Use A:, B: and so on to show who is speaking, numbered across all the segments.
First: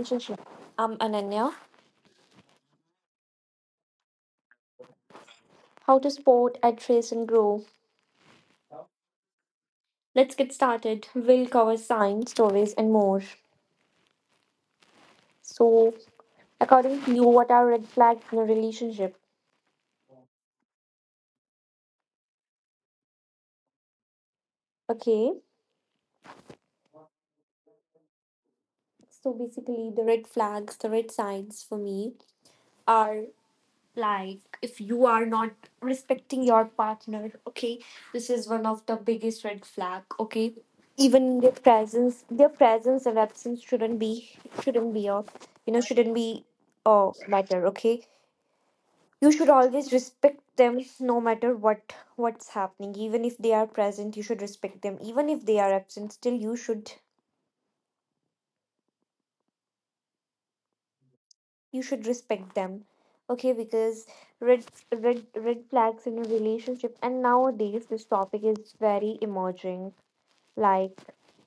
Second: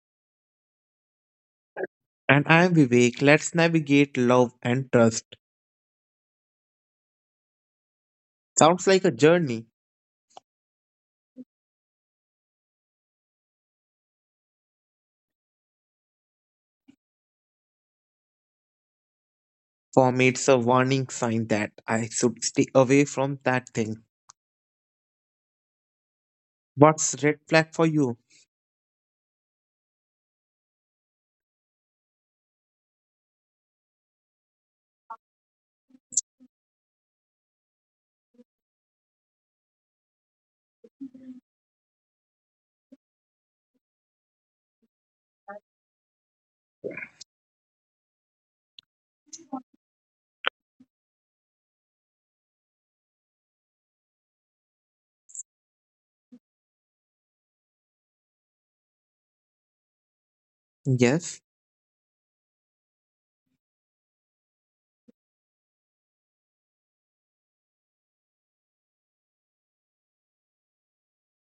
A: Relationship. I'm Ananya.
B: And I'm Vivek. Let's navigate love and trust.
A: How to spot, address, and grow.
B: Sounds like a journey.
A: Let's get started. We'll cover signs, stories, and more. So, according to you, what are red flags in a relationship?
B: For me, it's a warning sign that I should stay away from that thing.
A: Okay.
B: What's red flag for you?
A: So basically, the red flags, the red signs for me are like if you are not respecting your partner, okay, this is one of the biggest red flag. Okay, even their presence, their presence or absence shouldn't be of shouldn't be oh matter. Okay, you should always respect them no matter what what's happening. Even if they are present, you should respect them. Even if they are absent, still
B: Yes.
A: you should respect them. Okay, because red red red flags in a relationship, and nowadays this topic is very emerging, like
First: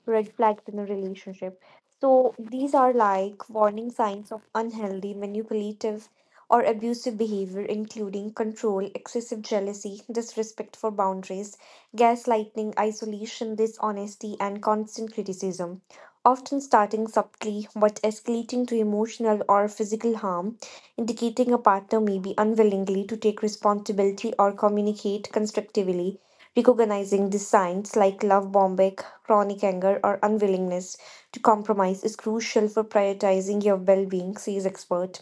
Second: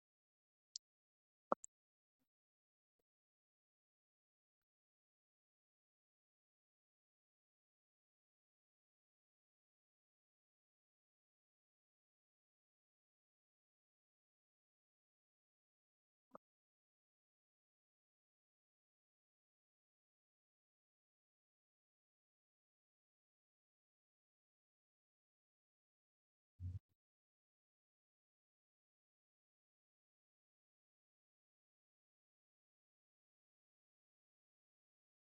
A: red flags in a relationship. So these are like warning signs of unhealthy, manipulative, or abusive behavior, including control, excessive jealousy, disrespect for boundaries, gaslighting, isolation, dishonesty, and constant criticism. Often starting subtly but escalating to emotional or physical harm, indicating a partner may be unwillingly to take responsibility or communicate constructively. Recognizing these signs, like love bombing, chronic anger, or unwillingness to compromise, is crucial for prioritizing your well being, says expert.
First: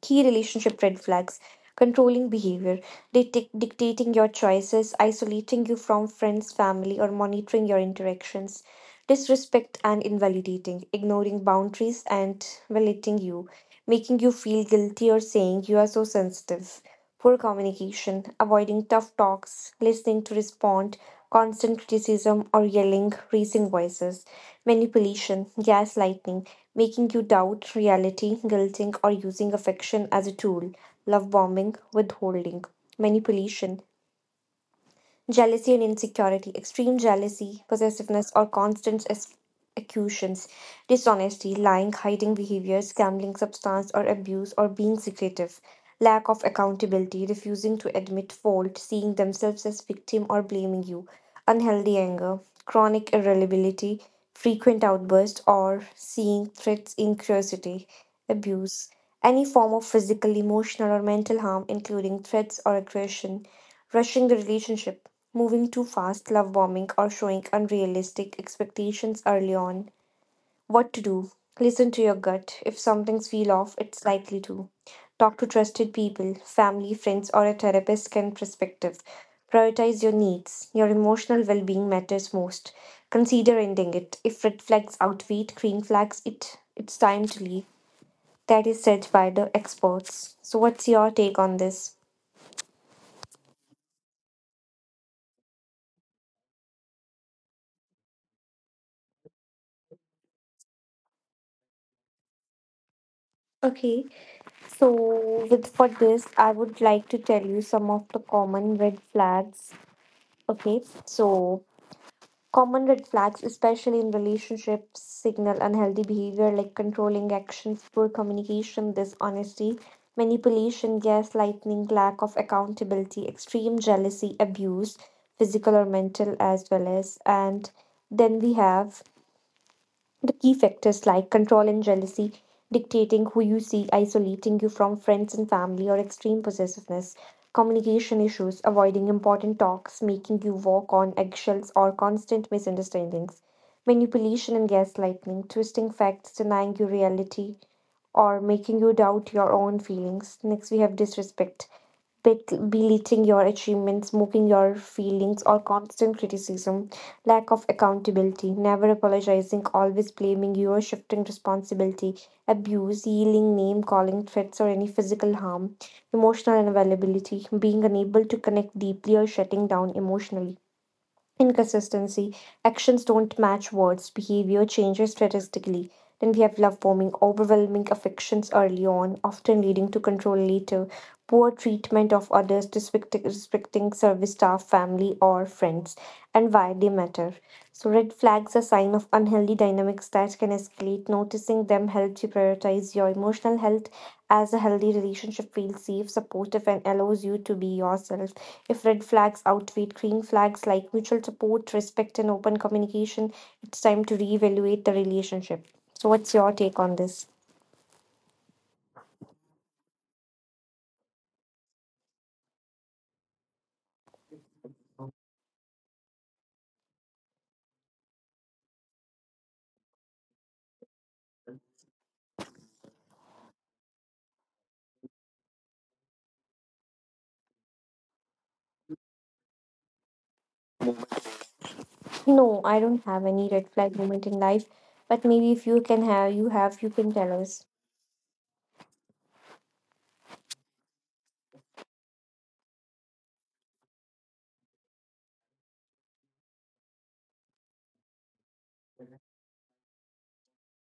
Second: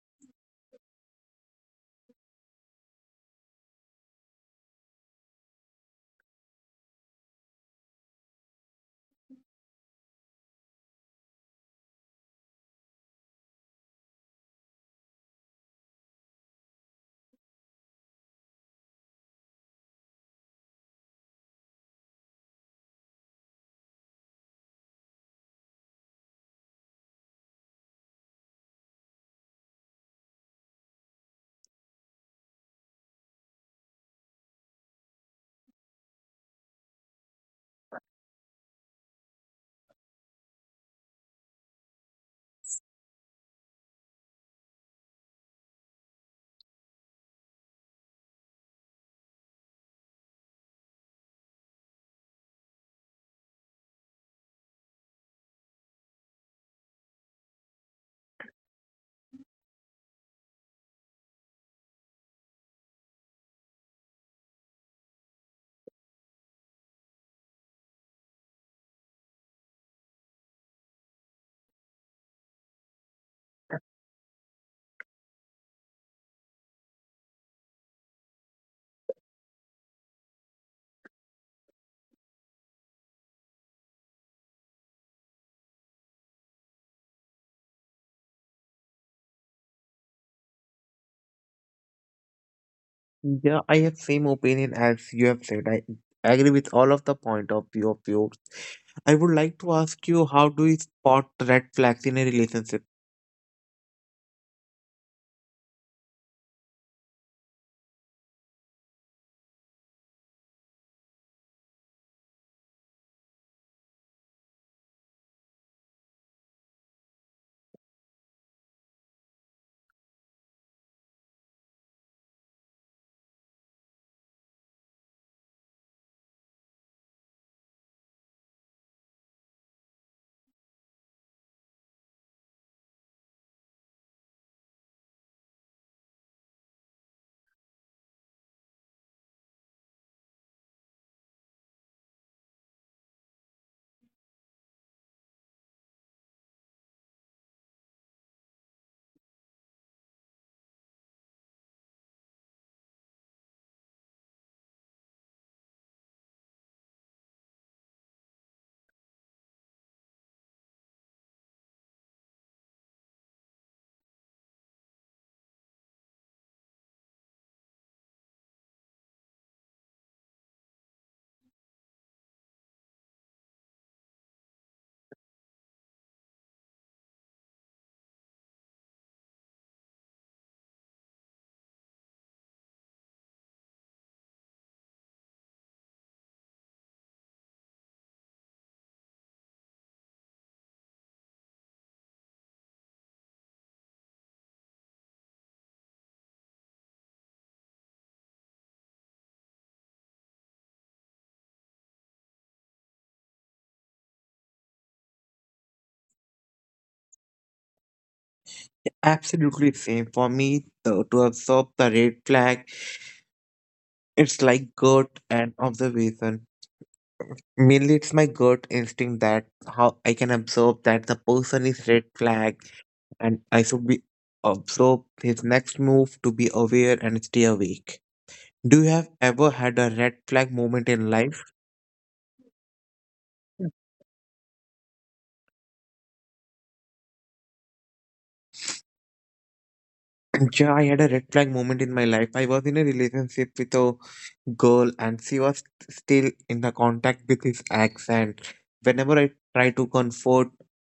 A: Key relationship red flags: controlling behavior, dictating your choices, isolating you from friends, family, or monitoring your interactions; disrespect and invalidating, ignoring boundaries and violating you, making you feel guilty or saying you are so sensitive; poor communication, avoiding tough talks, listening to respond, constant criticism or yelling, raising voices; manipulation, gaslighting, making you doubt reality, guilting, or using affection as a tool, love bombing, withholding, manipulation; jealousy and insecurity, extreme jealousy, possessiveness, or constant accusations; dishonesty, lying, hiding behaviors, gambling, substance or abuse, or being secretive; lack of accountability, refusing to admit fault, seeing themselves as victim or blaming you; unhealthy anger, chronic irritability, frequent outbursts, or seeing threats in curiosity; abuse, any form of physical, emotional, or mental harm, including threats or aggression; rushing the relationship, moving too fast, love bombing, or showing unrealistic expectations early on. What to do? Listen to your gut. If something's feel off, it's likely to. Talk to trusted people, family, friends, or a therapist can perspective. Prioritize your needs. Your emotional well being matters most. Consider ending it. If red flags outweigh green flags, it's time to leave. That is said by the experts. So what's your take on this?
B: Yeah, I have same opinion as you have said. I agree with all of the point of view of yours. I would like to ask you, how do you spot red flags in a relationship?
A: Okay. So, with for this, I would like to tell you some of the common red flags. Okay, so common red flags, especially in relationships, signal unhealthy behavior like controlling actions, poor communication, dishonesty, manipulation, gaslighting, lack of accountability, extreme jealousy, abuse, physical or mental as well as, and then we have the key factors like control and jealousy, dictating who you see, isolating you from friends and family, or extreme possessiveness; communication issues, avoiding important talks, making you walk on eggshells, or constant misunderstandings; manipulation and gaslighting, twisting facts, denying you reality, or making you doubt your own feelings. Next, we have disrespect, belittling your achievements, mocking your feelings, or constant criticism; lack of accountability, never apologizing, always blaming you, or shifting responsibility; abuse, yelling, name calling, threats, or any physical harm; emotional unavailability, being unable to connect deeply or shutting down emotionally. Inconsistency. Actions don't match words. Behavior changes statistically. Then we have love bombing, overwhelming affections early on, often leading to control later. Poor treatment of others, disrespecting service staff, family, or friends. And why they matter. So, red flags are sign of unhealthy dynamics that can escalate. Noticing them helps you prioritize your emotional health, as a healthy relationship feels safe, supportive, and allows you to be yourself. If red flags outweigh green flags like mutual support, respect, and open communication, it's time to reevaluate the relationship. So, what's your take on this?
B: Absolutely same for me. The, to absorb the red flag, it's like gut and observation. Mainly, it's my gut instinct that how I can observe that the person is red flag, and I should be observe his next move to be aware and stay awake. Do you have ever had a red flag moment in life?
A: No, I don't have any red flag moment in life, but maybe if you can have, you can tell us.
B: Yeah, I had a red flag moment in my life. I was in a relationship with a girl and she was still in the contact with his ex, and whenever I try to comfort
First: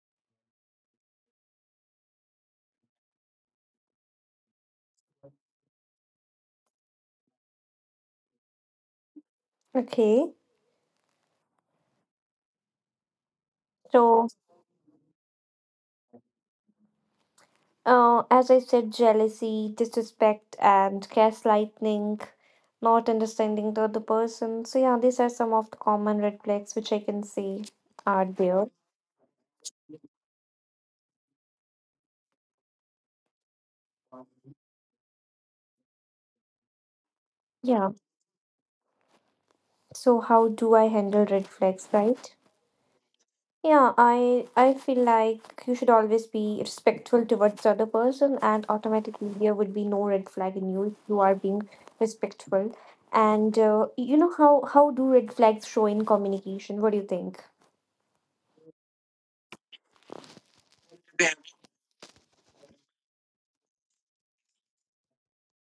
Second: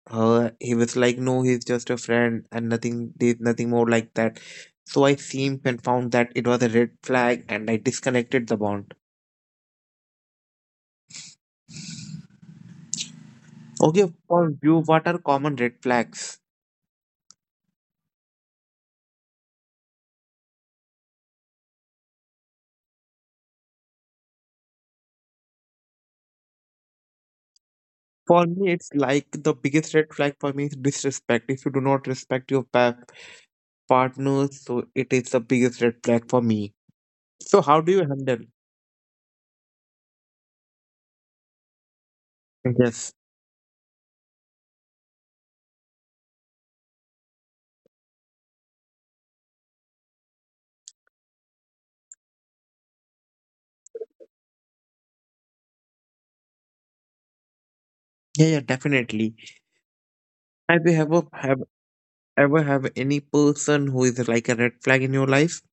B: her, he was like, no, he's just a friend and nothing, there's nothing more like that. So I seemed and found that it was a red flag and I disconnected the bond.
A: Okay.
B: Okay,
A: So,
B: for you, what are common red flags?
A: As I said, jealousy, disrespect, and gaslighting, not understanding the other person. So, yeah, these are some of the common red flags which I can see are
B: For
A: there.
B: me, it's like the biggest red flag for me is disrespect. If you do not respect your partner, so it is the biggest red flag for me. So how
A: Yeah.
B: do you handle?
A: So, how do I handle red flags, right?
B: Yes.
A: Yeah, I feel like you should always be respectful towards the other person, and automatically there would be no red flag in you if you are being respectful. And you know, how do red flags show in communication? What do you think?
B: Yeah, definitely. Have you ever have any person who is like a red flag in your life?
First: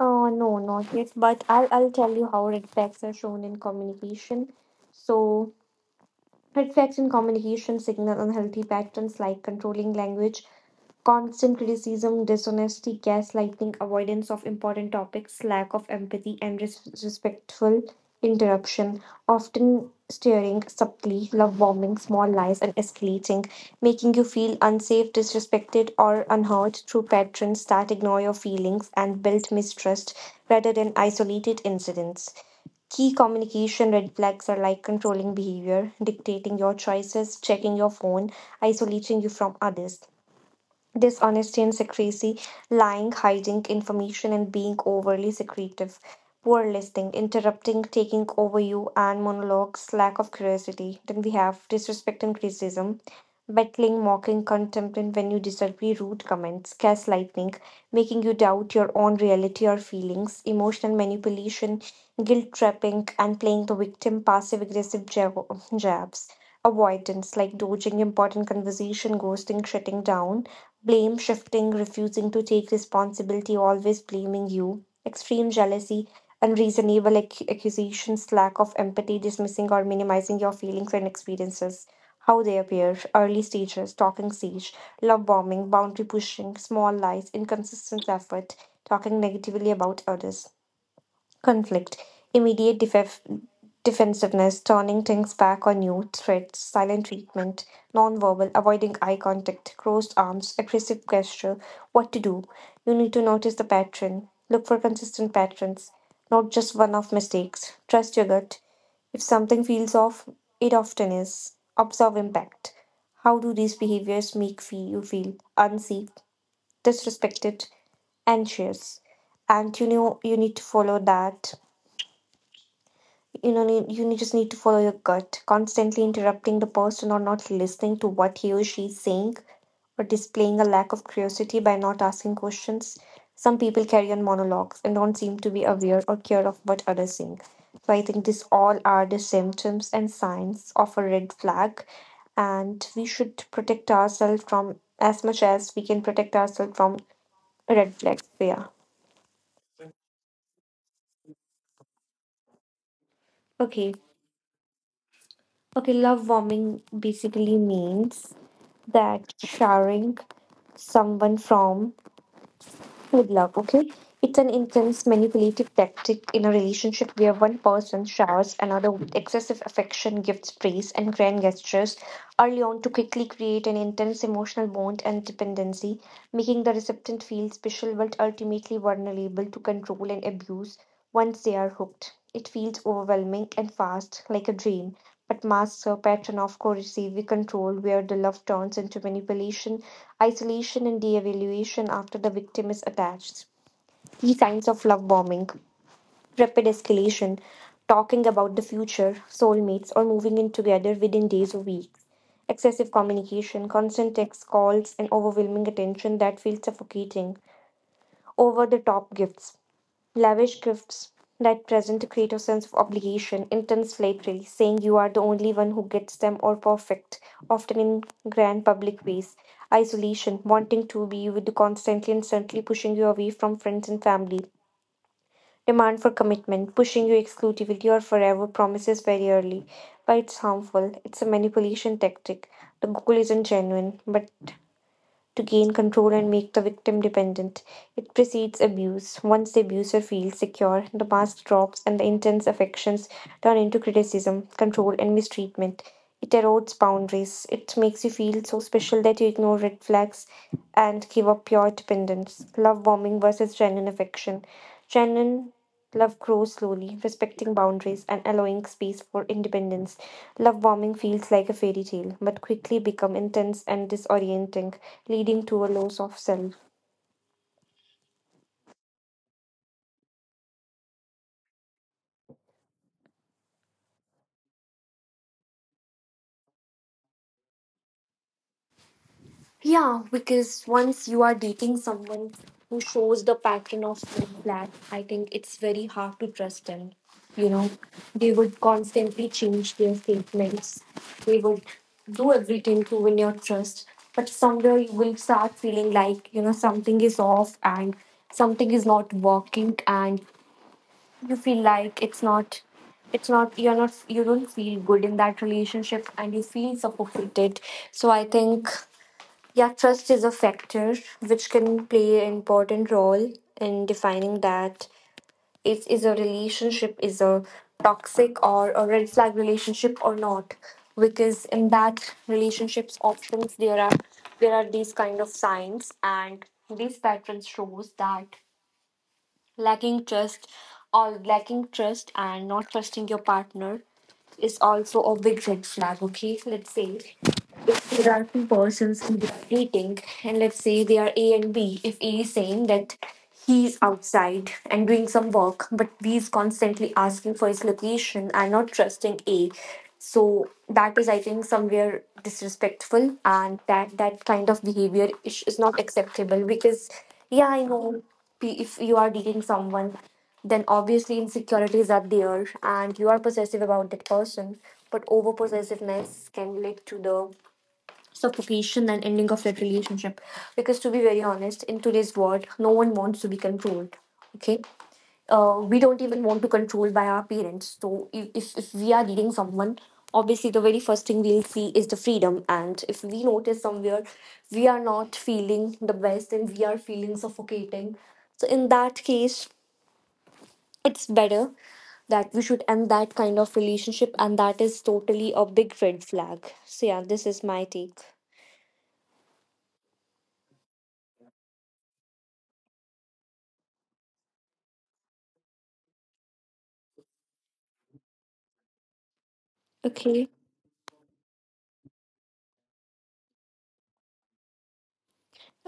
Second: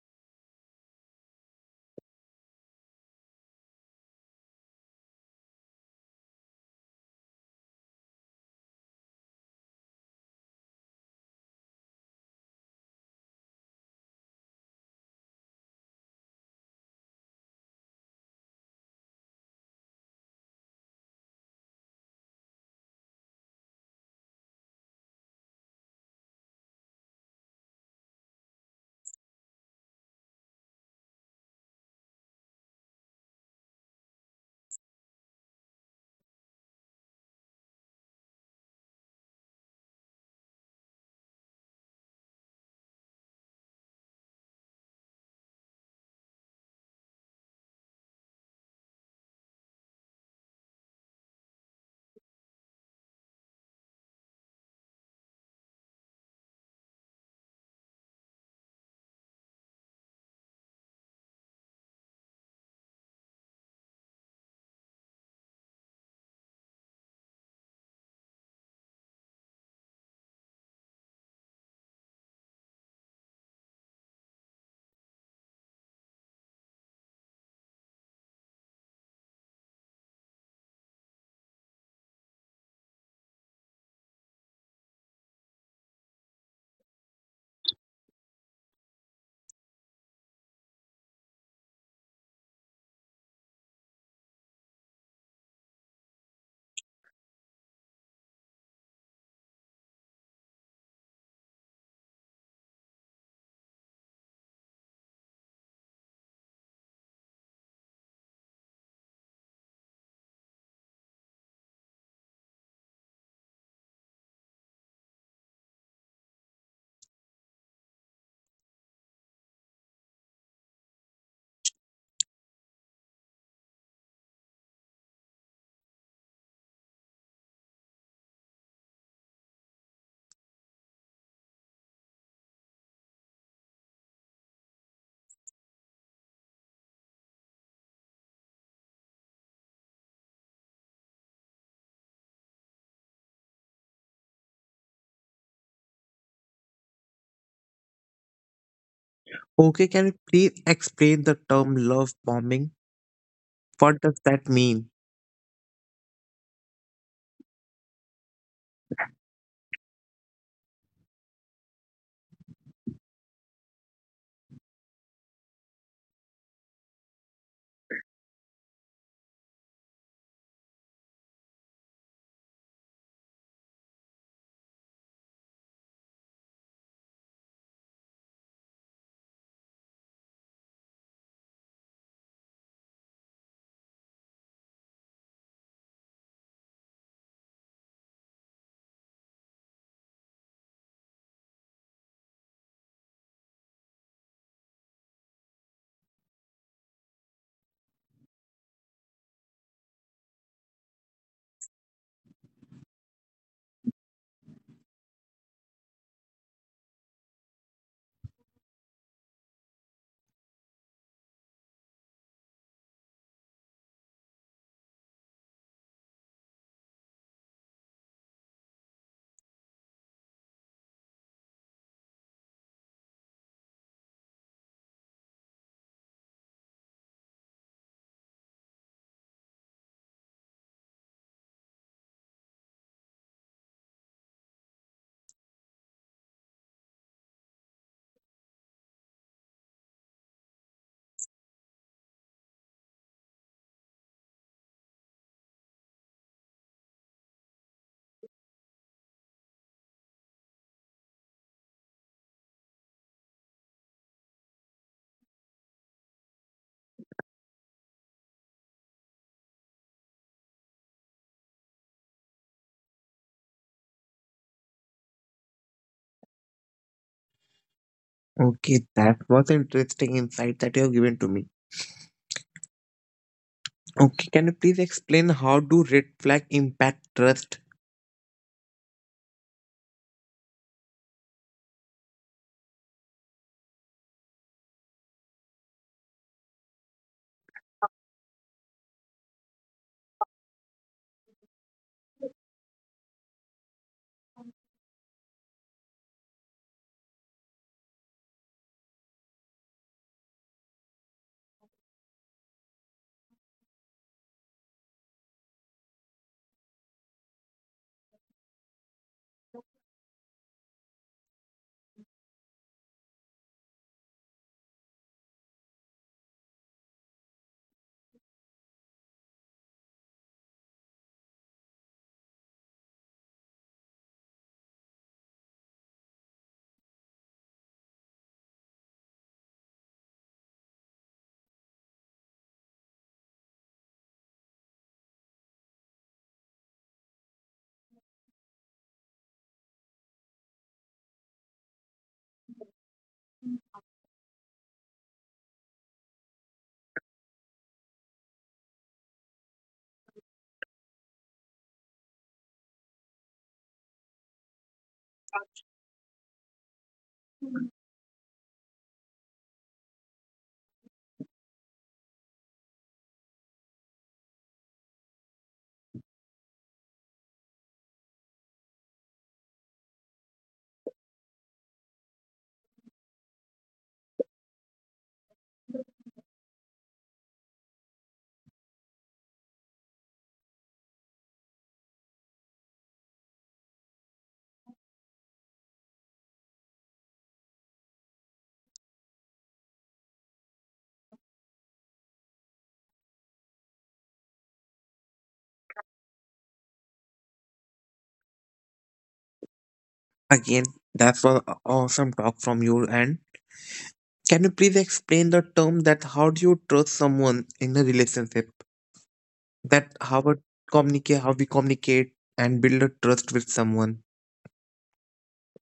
A: No, not yet, but I'll tell you how red flags are shown in communication. So, reflects in communication signal unhealthy patterns like controlling language, constant criticism, dishonesty, gaslighting, avoidance of important topics, lack of empathy, and respectful interruption, often steering subtly, love bombing, small lies, and escalating, making you feel unsafe, disrespected, or unheard through patrons that ignore your feelings and build mistrust rather than isolated incidents. Key communication red flags are like controlling behavior, dictating your choices, checking your phone, isolating you from others. Dishonesty and secrecy, lying, hiding information, and being overly secretive; poor listening, interrupting, taking over you, and monologues, lack of curiosity. Then we have disrespect and criticism, battling, mocking, contempt, and when you disagree, rude comments; gaslighting, making you doubt your own reality or feelings; emotional manipulation, guilt trapping, and playing the victim, passive aggressive jabs. Avoidance like dodging important conversation, ghosting, shutting down; blame shifting, refusing to take responsibility, always blaming you; extreme jealousy, unreasonable accusations; lack of empathy, dismissing or minimizing your feelings and experiences. How they appear early stages, talking siege, love bombing, boundary pushing, small lies, inconsistent effort, talking negatively about others; conflict, immediate defensiveness, turning things back on you, threats, silent treatment; nonverbal, avoiding eye contact, crossed arms, aggressive gesture. What to do? You need to notice the pattern. Look for consistent patterns, not just one off mistakes. Trust your gut. If something feels off, it often is. Observe impact. How do these behaviors make you feel? Unsafe, disrespected, anxious? And you know you need to follow that, need, just need to follow your gut. Constantly interrupting the person or not listening to what he or she is saying, or displaying a lack of curiosity by not asking questions. Some people carry on monologues and don't seem to be aware or care of what others think. So I think these all are the symptoms and signs of a red flag, and we should protect ourselves from as much as we can protect ourselves from red flags. So yeah.
B: Okay, can you please explain the term love bombing?
A: Okay.
B: What does that mean?
A: Okay, love bombing basically means that showering someone from with love, okay? It's an intense manipulative tactic in a relationship where one person showers another with excessive affection, gifts, praise, and grand gestures early on to quickly create an intense emotional bond and dependency, making the recipient feel special but ultimately vulnerable to control and abuse once they are hooked. It feels overwhelming and fast, like a dream, but masks a pattern of coercive we control where the love turns into manipulation, isolation, and de-evaluation after the victim is attached. Key signs of love bombing: rapid escalation, talking about the future, soulmates, or moving in together within days or weeks; excessive communication, constant text calls, and overwhelming attention that feels suffocating; over the top gifts, lavish gifts that present to create a creative sense of obligation; intense flattery, saying you are the only one who gets them or perfect, often in grand public ways; isolation, wanting to be with constantly and certainly pushing you away from friends and family; demand for commitment, pushing you exclusivity or forever promises very early. But it's harmful. It's a manipulation tactic. The goal isn't genuine, but to gain control and make the victim dependent. It precedes abuse. Once the abuser feels secure, the mask drops and the intense affections turn into criticism, control, and mistreatment. It erodes boundaries. It makes you feel so special that you ignore red flags and give up your dependence. Love bombing versus genuine affection. Genuine love grows slowly, respecting boundaries and allowing space for independence. Love bombing feels like a fairy tale, but quickly become intense and disorienting, leading to a loss of self.
B: Okay, that was interesting insight that you have given to me. Okay, can you please explain how do red flag impact trust?
A: Yeah, because once you are dating someone who shows the pattern of red flag, I think it's very hard to trust them. You know, they would constantly change their statements. They would do everything to win your trust. But somewhere you will start feeling like, you know, something is off and something is not working, and you feel like it's not you're not, you don't feel good in that relationship and you feel suffocated. So I think, yeah, trust is a factor which can play an important role in defining that is a relationship is a toxic or a red flag relationship or not. Because in that relationships options there are these kind of signs and these patterns shows that lacking trust or lacking trust and not trusting your partner is also a big red flag, okay? Let's say if there are two persons in are dating and let's say they are A and B, if A is saying that he's outside and doing some work, but B is constantly asking for his location and not trusting A. So that is I think somewhere disrespectful and that kind of behavior is not acceptable because yeah, I know, if you are dating someone, then obviously insecurities are there and you are possessive about that person. But over possessiveness can lead to the suffocation and ending of that relationship. Because to be very honest, in today's world, no one wants to be controlled. Okay. We don't even want to control by our parents. So if we are leading someone, obviously the very first thing we'll see is the freedom. And if we notice somewhere we are not feeling the best and we are feeling suffocating, so in that case, it's better that we should end that kind of relationship, and that is totally a big red flag. So yeah, this is my take.
B: Again, that was awesome talk from your end. Can you please explain the term that how do you trust someone in a relationship? That how
A: Okay,
B: a communicate, how we communicate and build a trust with someone.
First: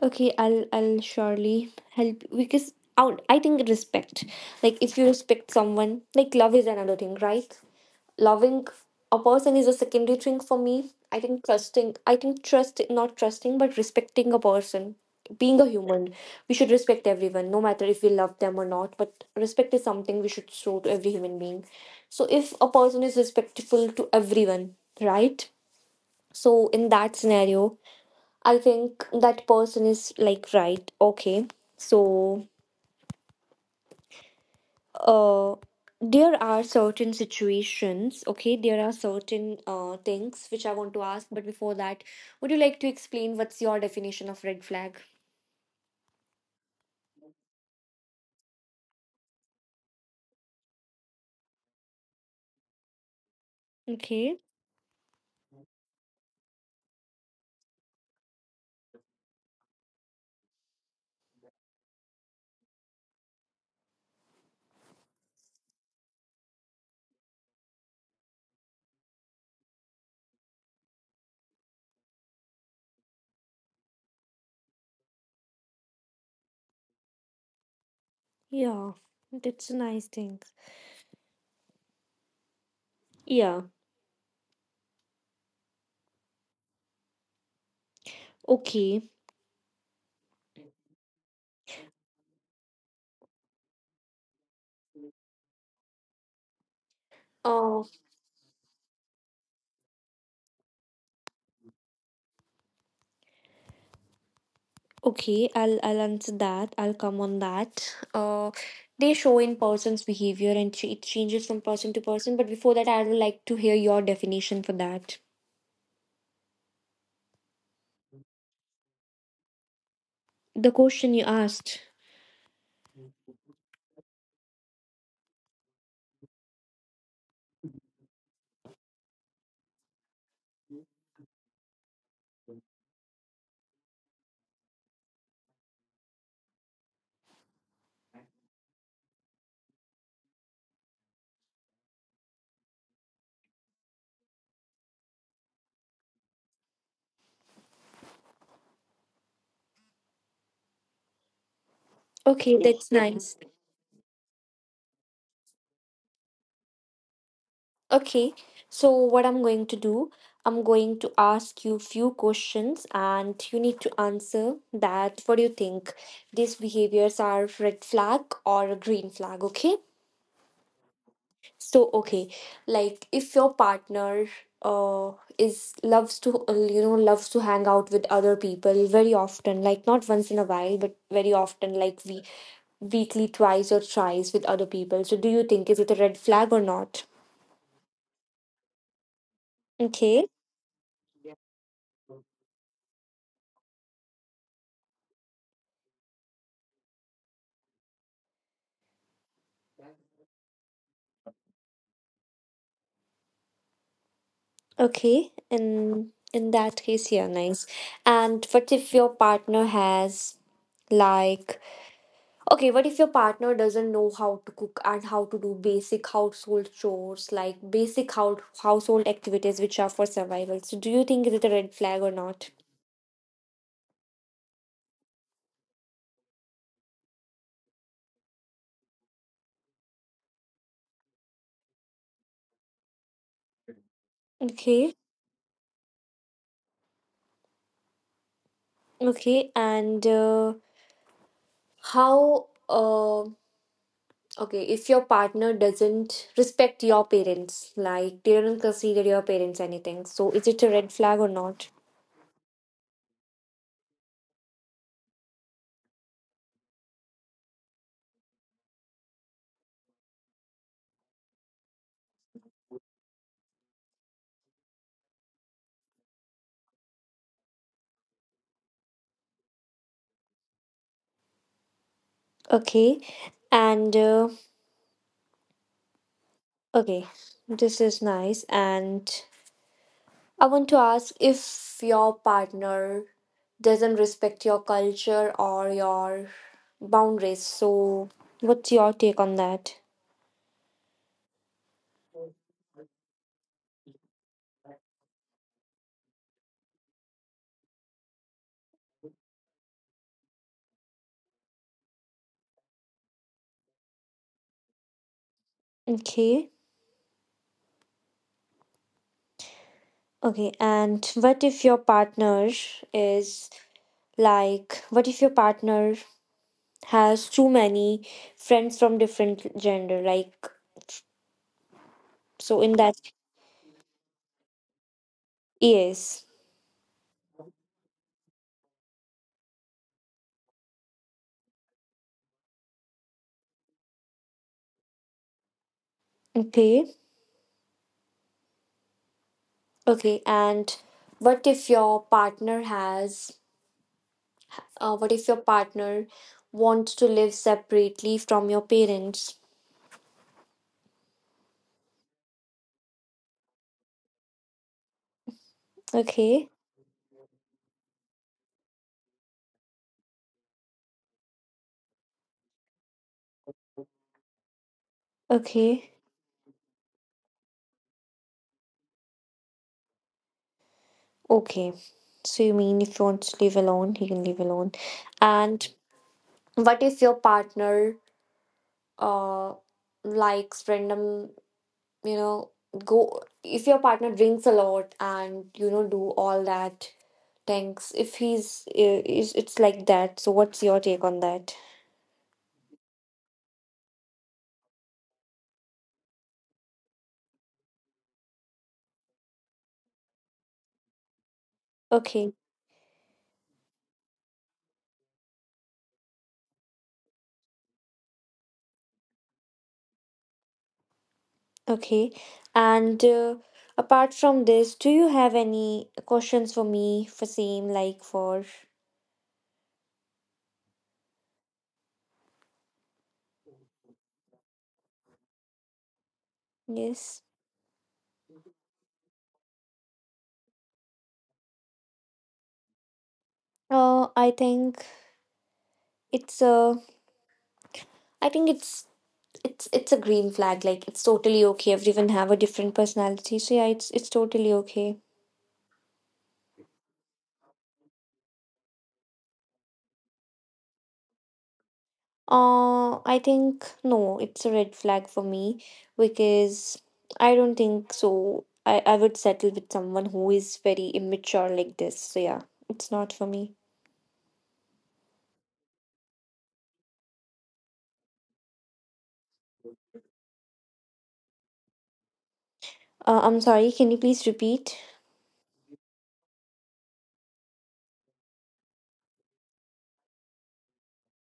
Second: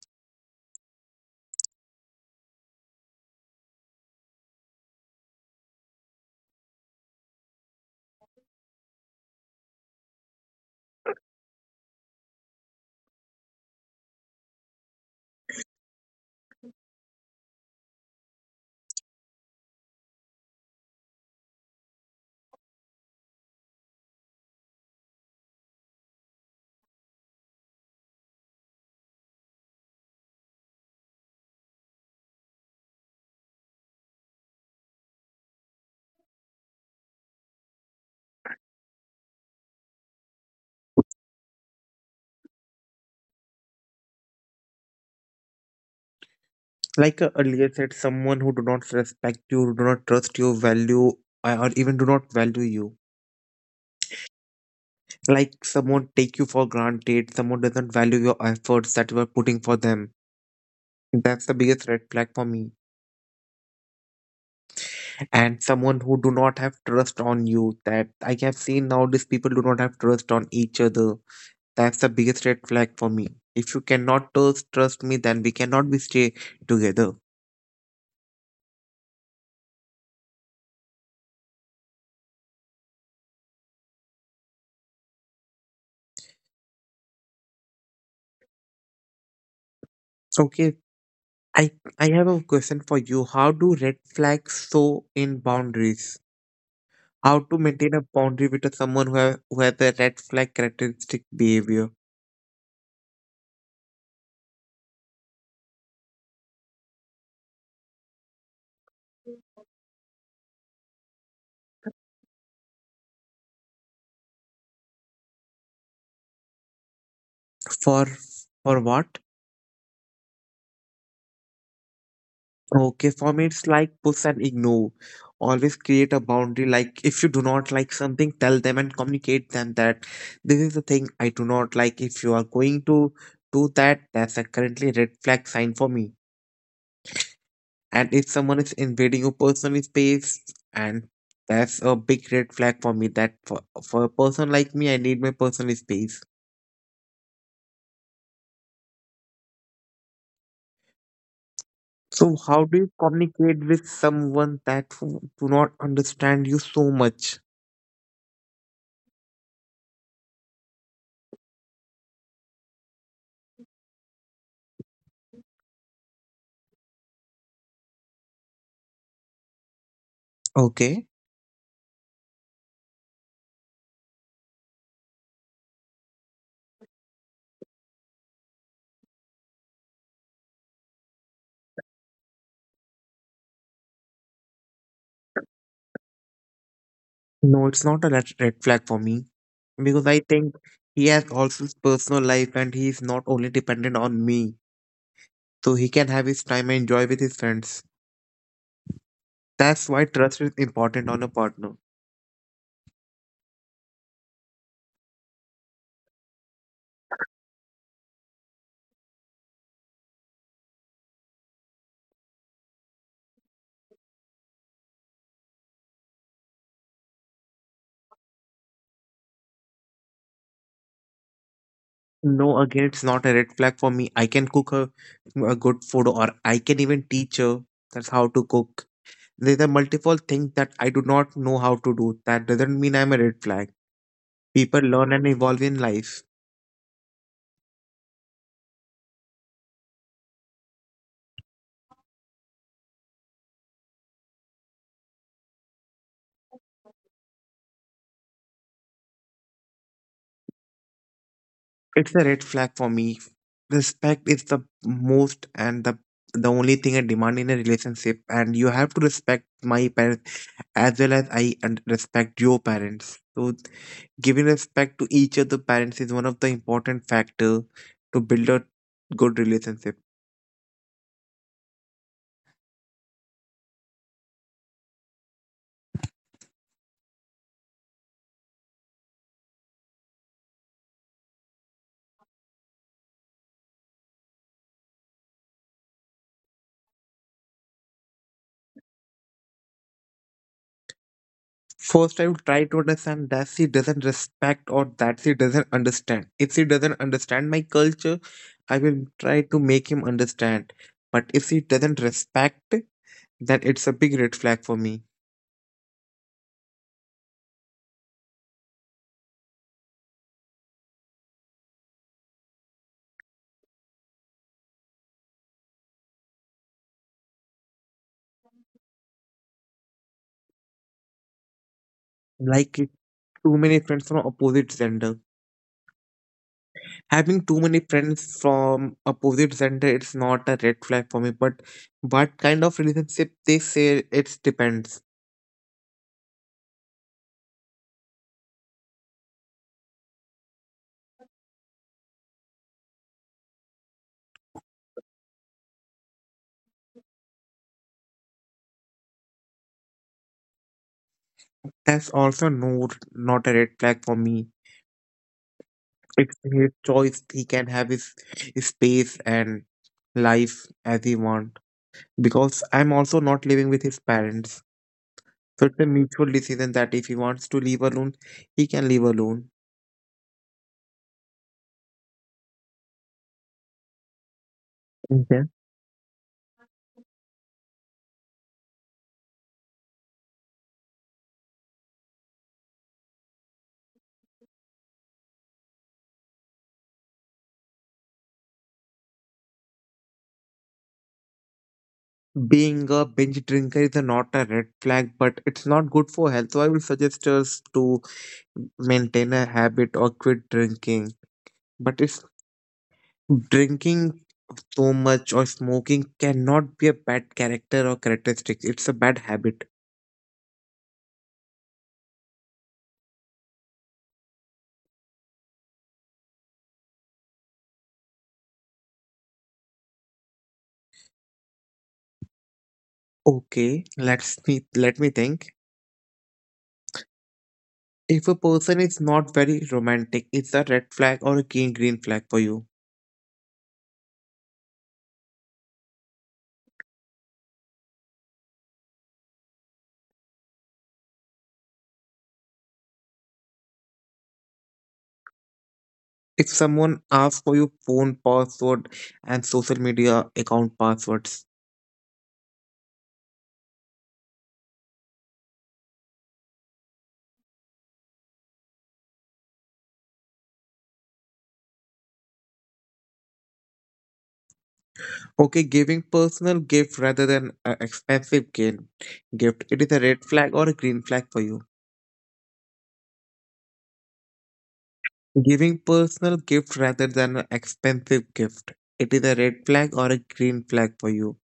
A: okay, I'll surely help you, because I think respect, like if you respect someone, like love is another thing, right? Loving a person is a secondary thing for me. I think trust, not trusting, but respecting a person. Being a human, we should respect everyone, no matter if we love them or not. But respect is something we should show to every human being. So if a person is respectful to everyone, right? So in that scenario, I think that person is like right, okay. So uh, there are certain situations, okay, there are certain things which I want to ask, but before that, would you like to explain what's your definition of red flag?
B: Like earlier said, someone who do not respect you, do not trust your value, or even do not value you.
A: Okay,
B: Like someone take you for granted, someone doesn't value your efforts that you are putting for them. That's the biggest red flag for me. And someone who do not have trust on you. That I have seen nowadays people do not have trust on each other. That's the biggest red flag for me. If you cannot trust me, then we cannot be stay together.
A: yeah, that's a nice thing. Yeah, okay.
B: Okay, I have a question for you. How do red flags show in boundaries? How to
A: Uh,
B: maintain a boundary with a someone who have, who has a red flag characteristic behavior?
A: okay, I'll answer that. I'll come on that. They show in person's behavior and it changes from person to person. But before that, I would like to hear your definition for that.
B: For for what?
A: The question you asked.
B: Okay, for me it's like push and ignore. Always create a boundary. Like if you do not like something, tell them and communicate them that this is the thing I do not like. If you are going to do that, that's a currently red flag sign for me. And if someone is invading your personal space, and that's a big red flag for me that for a person like me, I need my personal space. So
A: Okay,
B: how do you
A: that's nice.
B: communicate with someone that who do not understand you so much?
A: Okay, so what I'm going to do, I'm going to ask you few questions and you need to answer that what do you think these behaviors are red flag or a green flag, okay?
B: Okay.
A: So okay, like if your partner uh is loves to you know loves to hang out with other people very often, like not once in a while, but very often like we weekly twice or thrice with other people. So do you think is it a red flag or not?
B: No, it's not a red flag for me because I
A: Okay.
B: think he has also his personal life and he's not only dependent on me. So he can have his time and enjoy with his friends. That's why trust is important on a partner.
A: Okay, in that case, yeah, nice. And what if your partner has like, okay, what if your partner doesn't know how to cook and how to do basic household chores, like basic house household activities which are for survival? So do you think is it a red flag or not?
B: No, again, it's not a red flag for me. I can cook a good food, or I can even teach her that's how to cook. There are multiple things that I do not know how to do. That doesn't mean I'm a red flag. People
A: Okay,
B: learn and evolve in life.
A: okay, and how okay, if your partner doesn't respect your parents, like they don't consider your parents anything, so is it a red flag or not?
B: It's a red flag for me. Respect is the most and the only thing I demand in a relationship, and you have to respect my parents as well as I and respect your parents. So giving respect to each other parents is one of the important factors to build a good relationship.
A: Okay, and okay, this is nice. And I want to ask if your partner doesn't respect your culture or your boundaries. So, what's your take on that?
B: First, I will try to understand that she doesn't respect or that she doesn't understand. If she doesn't understand my culture, I will try to make him understand. But if she doesn't respect, then it's a big red flag for me.
A: Okay. Okay, and what if your partner is like, what if your partner has too many friends from different gender? Like, so
B: Like
A: in that,
B: too many friends from opposite gender.
A: yes.
B: Having too many friends from opposite gender, it's not a red flag for me, but what kind of relationship they say, it depends.
A: Okay. Okay, and what if your partner has, what if your partner wants to live separately from your parents?
B: That's also no, not a red flag for me. It's
A: Okay,
B: his choice, he can have his space and life as he want, because I'm also not living with his parents. So it's a
A: okay,
B: mutual decision that if he wants to live alone, he can live alone.
A: okay. So you mean if he wants to live alone, he can live alone.
B: Okay.
A: And what if your partner uh likes random, you know, go if your partner drinks a lot and you know do all that things. If he's is it's like that. So what's your take on that?
B: Being a binge drinker is a not a red flag, but it's not good for health. So I will suggest us to maintain a habit or quit drinking. But if
A: Okay.
B: drinking so much or smoking cannot be a bad character or characteristic, it's a bad habit.
A: Okay. And apart from this, do you have any questions for me for same like for
B: Okay, let's me let me think.
A: yes?
B: If a person is not very romantic, it's a red flag or a green flag for you.
A: I think it's a, I think it's it's a green flag. Like it's totally okay. Everyone have a different personality. So yeah, it's totally okay.
B: If someone asks for your phone password and social media account passwords,
A: I think no, it's a red flag for me because I don't think so. I would settle with someone who is very immature like this. So yeah, it's not for me.
B: okay, giving personal gift rather than an expensive gift, gift, it is a red flag or a green flag for you.
A: I'm sorry, can you please repeat?
B: Giving personal gift rather than an expensive gift. It is a red flag or a green flag for you.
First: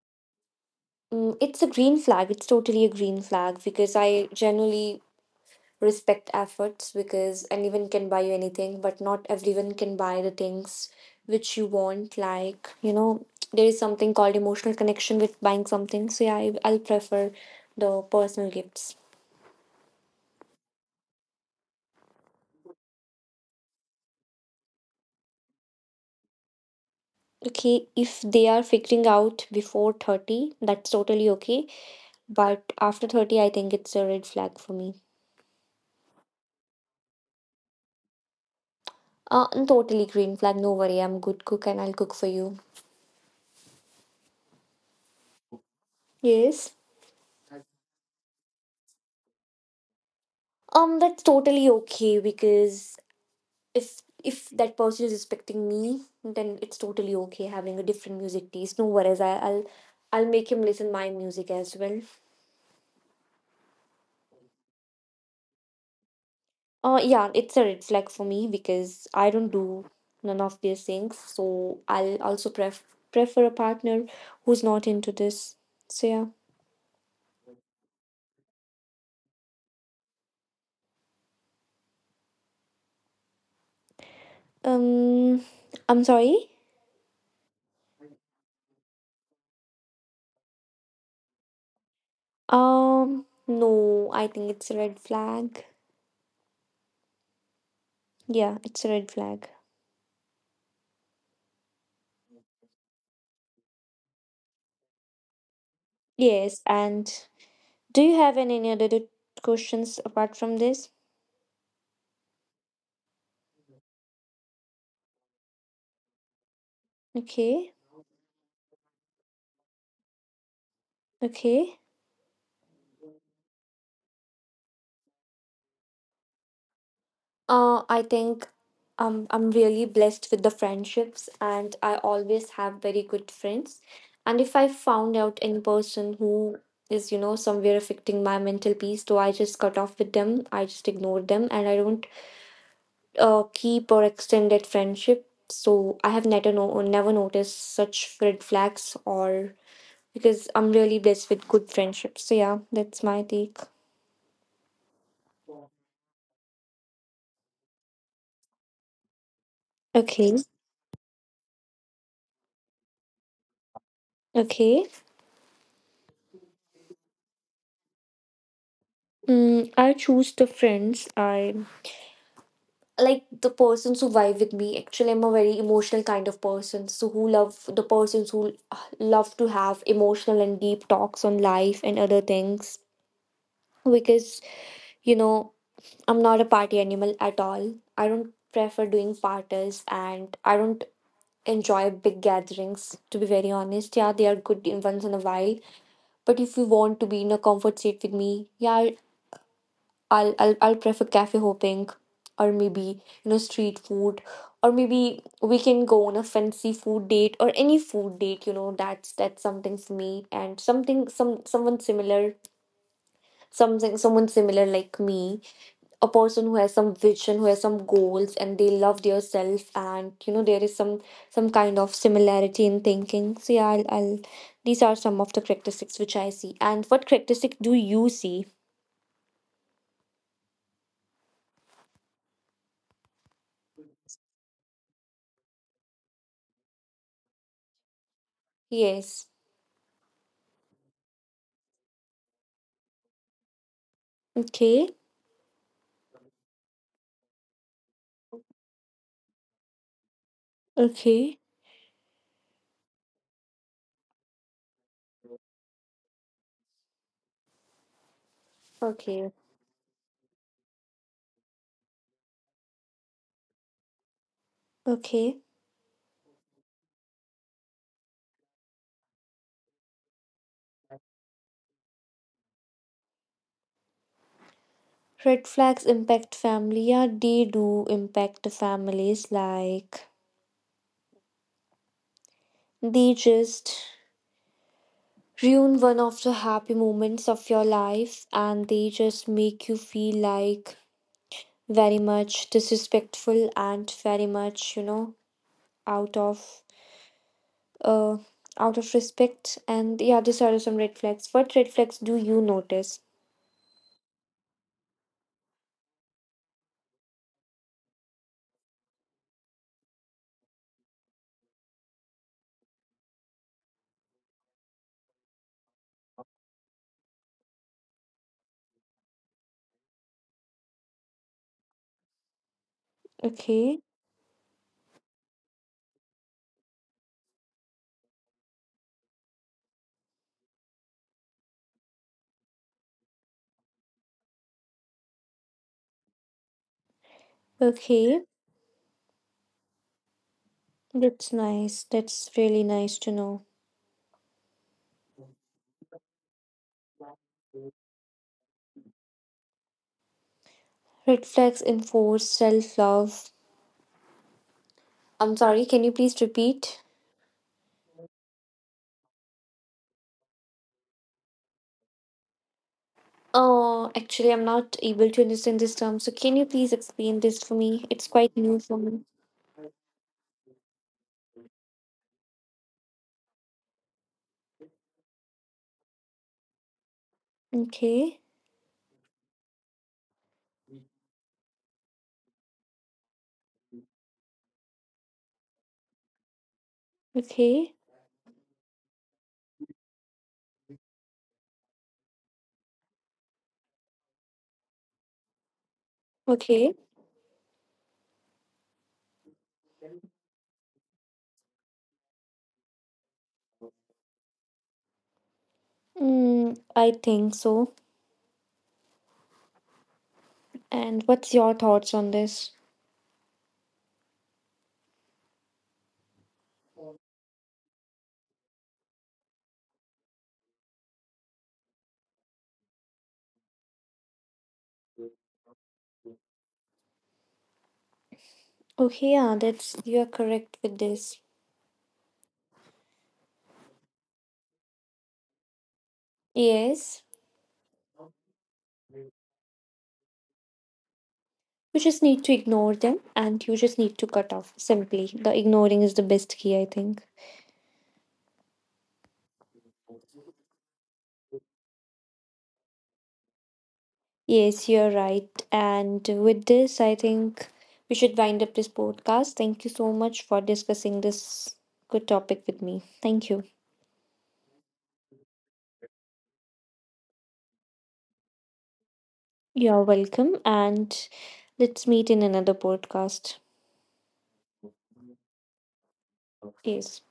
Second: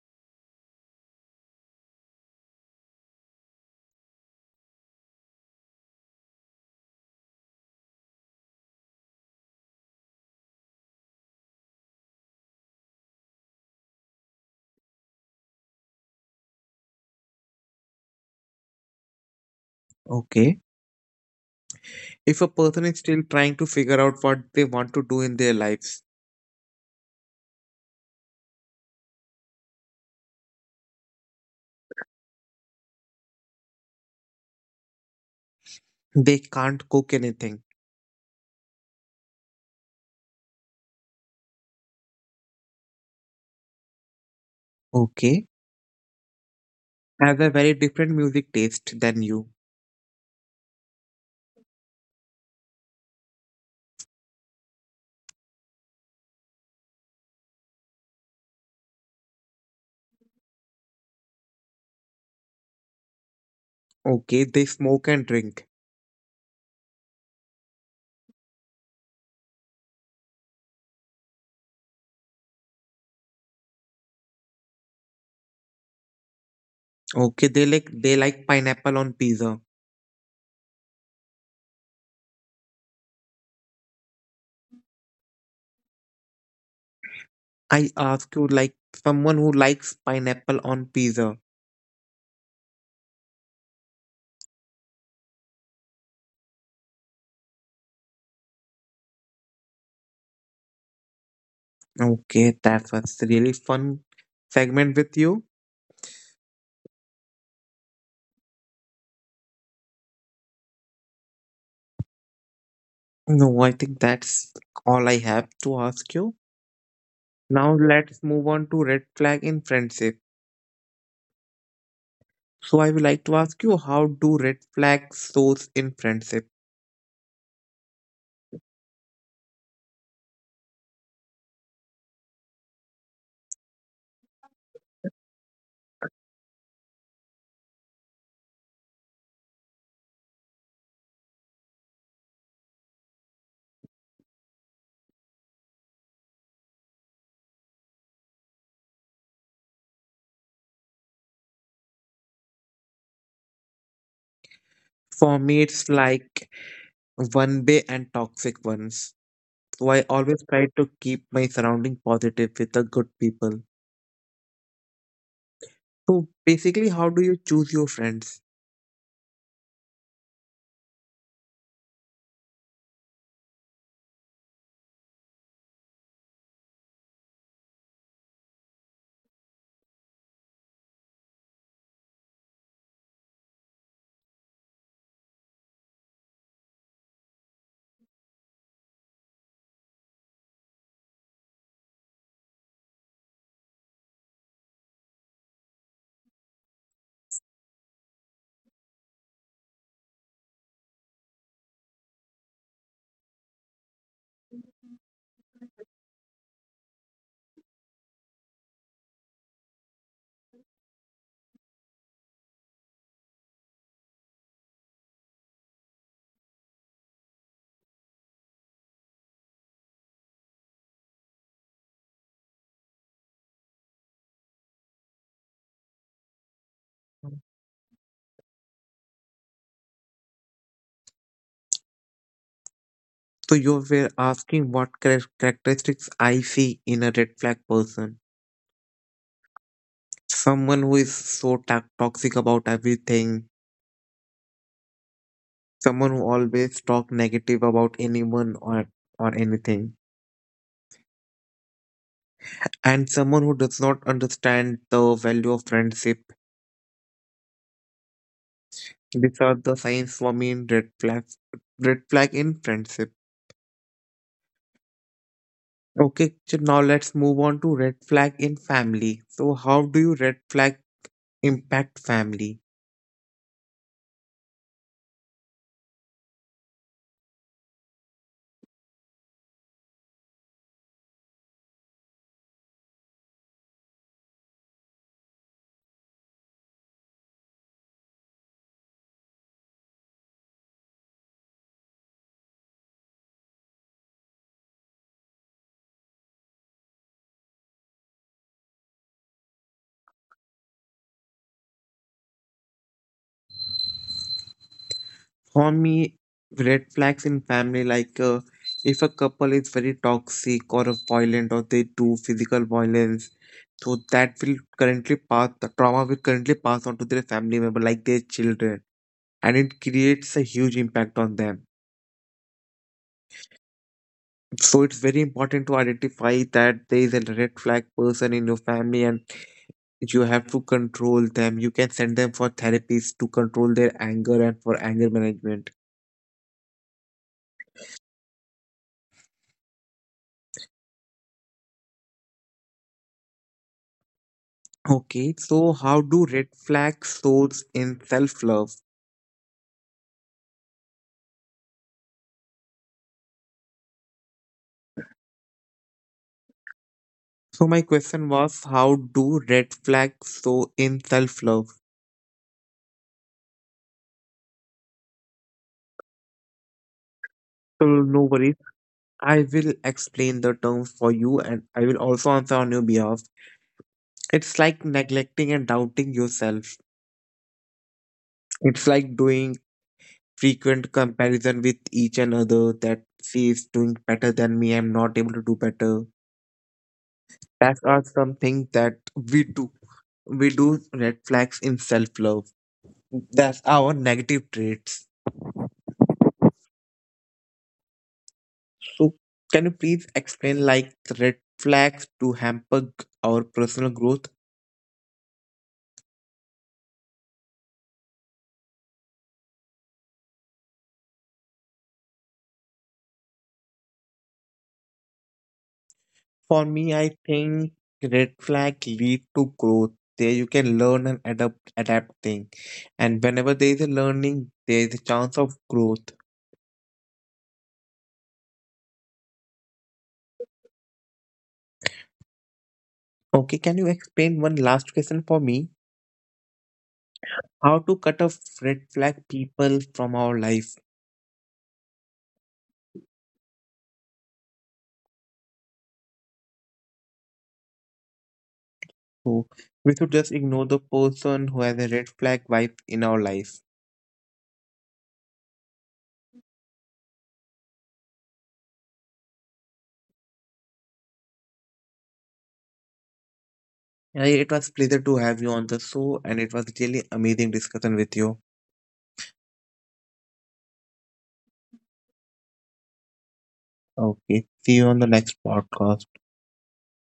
A: Mm, it's a green flag. It's totally a green flag because I generally respect efforts because anyone can buy you anything, but not everyone can buy the things which you want. Like, you know, there is something called emotional connection with buying something. So, yeah, I, I'll prefer the personal gifts.
B: Okay. If a person is still trying to figure out what they want to do in their lives,
A: Okay, if they are figuring out before 30, that's totally okay. But after 30, I think it's a red flag for me.
B: they can't cook anything.
A: And totally green flag. No worry, I'm good cook and I'll cook for you.
B: Okay.
A: Yes.
B: Has a very different music taste than you.
A: That's totally okay because if that person is respecting me, then it's totally okay having a different music taste. No worries, I, I'll make him listen my music as well.
B: Okay. They smoke and drink.
A: Yeah, it's a red flag for me because I don't do none of these things. So I'll also prefer a partner who's not into this. So yeah.
B: Okay. They like pineapple on pizza.
A: Um, I'm sorry.
B: I ask you like someone who likes pineapple on pizza.
A: No, I think it's a red flag. Yeah, it's a red flag.
B: Okay, that was really fun segment with you.
A: Yes, and do you have any other questions apart from this?
B: No, I think that's all I have to ask you. Now
A: Okay,
B: let's move on to red flag in friendship.
A: okay.
B: So I would like to ask you, how do red flags shows in friendship?
A: I think I'm really blessed with the friendships, and I always have very good friends. And if I found out any person who is, you know, somewhere affecting my mental peace, so I just cut off with them, I just ignore them, and I don't keep or extended friendship. So I have never noticed such red flags or because I'm really blessed with good friendships. So yeah, that's my take.
B: For me it's like one way and toxic ones. So I
A: Okay.
B: always try to keep my surrounding positive with the good people.
A: Okay.
B: So basically, how do you choose your friends?
A: Mm, I choose the friends. I like the persons who vibe with me. Actually, I'm a very emotional kind of person. So who love the persons who love to have emotional and deep talks on life and other things because you know I'm not a party animal at all. I don't prefer doing parties and I don't enjoy big gatherings, to be very honest. Yeah, they are good in once in a while. But if you want to be in a comfort seat with me, yeah, I'll I'll prefer cafe hopping or maybe, you know, street food. Or maybe we can go on a fancy food date or any food date, you know, that's something for me and something some someone similar, something someone similar like me, a person who has some vision, who has some goals, and they love their self, and you know there is some kind of similarity in thinking. So yeah, I'll these are some of the characteristics which I see. And what characteristic do you see?
B: So you were asking what characteristics I see in a red flag person.
A: Yes,
B: Someone who is so toxic about everything,
A: okay,
B: someone who always talk negative about anyone or anything,
A: okay,
B: and someone who does not understand the value of friendship.
A: okay,
B: These are the signs for me in red flags. Red flag in friendship.
A: okay.
B: Okay, so now let's move on to red flag in family. So how do you red flag impact family?
A: Red flags impact family, yeah, they do impact the families. Like they just ruin one of the happy moments of your life and they just make you feel like very much disrespectful and very much, you know, out of uh out of respect. And yeah, these are some red flags. What red flags do you notice?
B: For me, red flags in family, like if a couple is very toxic or violent or they do physical violence, so that will currently pass, the trauma will currently pass on to their family member, like their children, and it creates a huge impact on them.
A: Okay.
B: So it's very important to identify that there is a red flag person in your family and you have to control them. You can send them for therapies to control their anger and for anger management.
A: Okay. That's nice. That's really nice to know.
B: Okay, so how do red flags shows in self-love?
A: Red flags enforce self love. I'm sorry, can you please repeat?
B: So my question was, how do red flags show in self-love?
A: Oh, actually, I'm not able to understand this term. So, can you please explain this for
B: So
A: me? It's
B: no
A: quite
B: worries,
A: new for me.
B: I will explain the terms for you, and I will also answer on your behalf. It's like neglecting and doubting yourself.
A: Okay,
B: It's like doing frequent comparison with each another that she is doing better than me. I'm not able to do better.
A: okay,
B: That are something that we do. We do red flags in self-love. That's our negative traits.
A: okay.
B: So, can you please explain like the red flags to hamper our personal growth?
A: Mm, I think so. And what's your thoughts on this?
B: For me, I think red flag lead to growth. There you can learn and adapt thing. And whenever there is a learning, there is a chance of growth.
A: Okay, yeah, that's you are correct with this.
B: Okay, can you explain one last question for me?
A: Yes,
B: How to cut off red flag people from our life?
A: you just need to ignore them and you just need to cut off simply. The ignoring is the best key, I think.
B: So we should just ignore the person who has a red flag vibe in our life.
A: Yes, you're right. And with this, I think we should wind up this podcast. Thank you so much for discussing this good topic with me. Thank you.
B: Yeah, it was pleasure to have you on the show, and it was really amazing discussion with you.
A: You're welcome. And let's meet in another podcast.
B: Okay, see you on the next podcast.
A: Yes.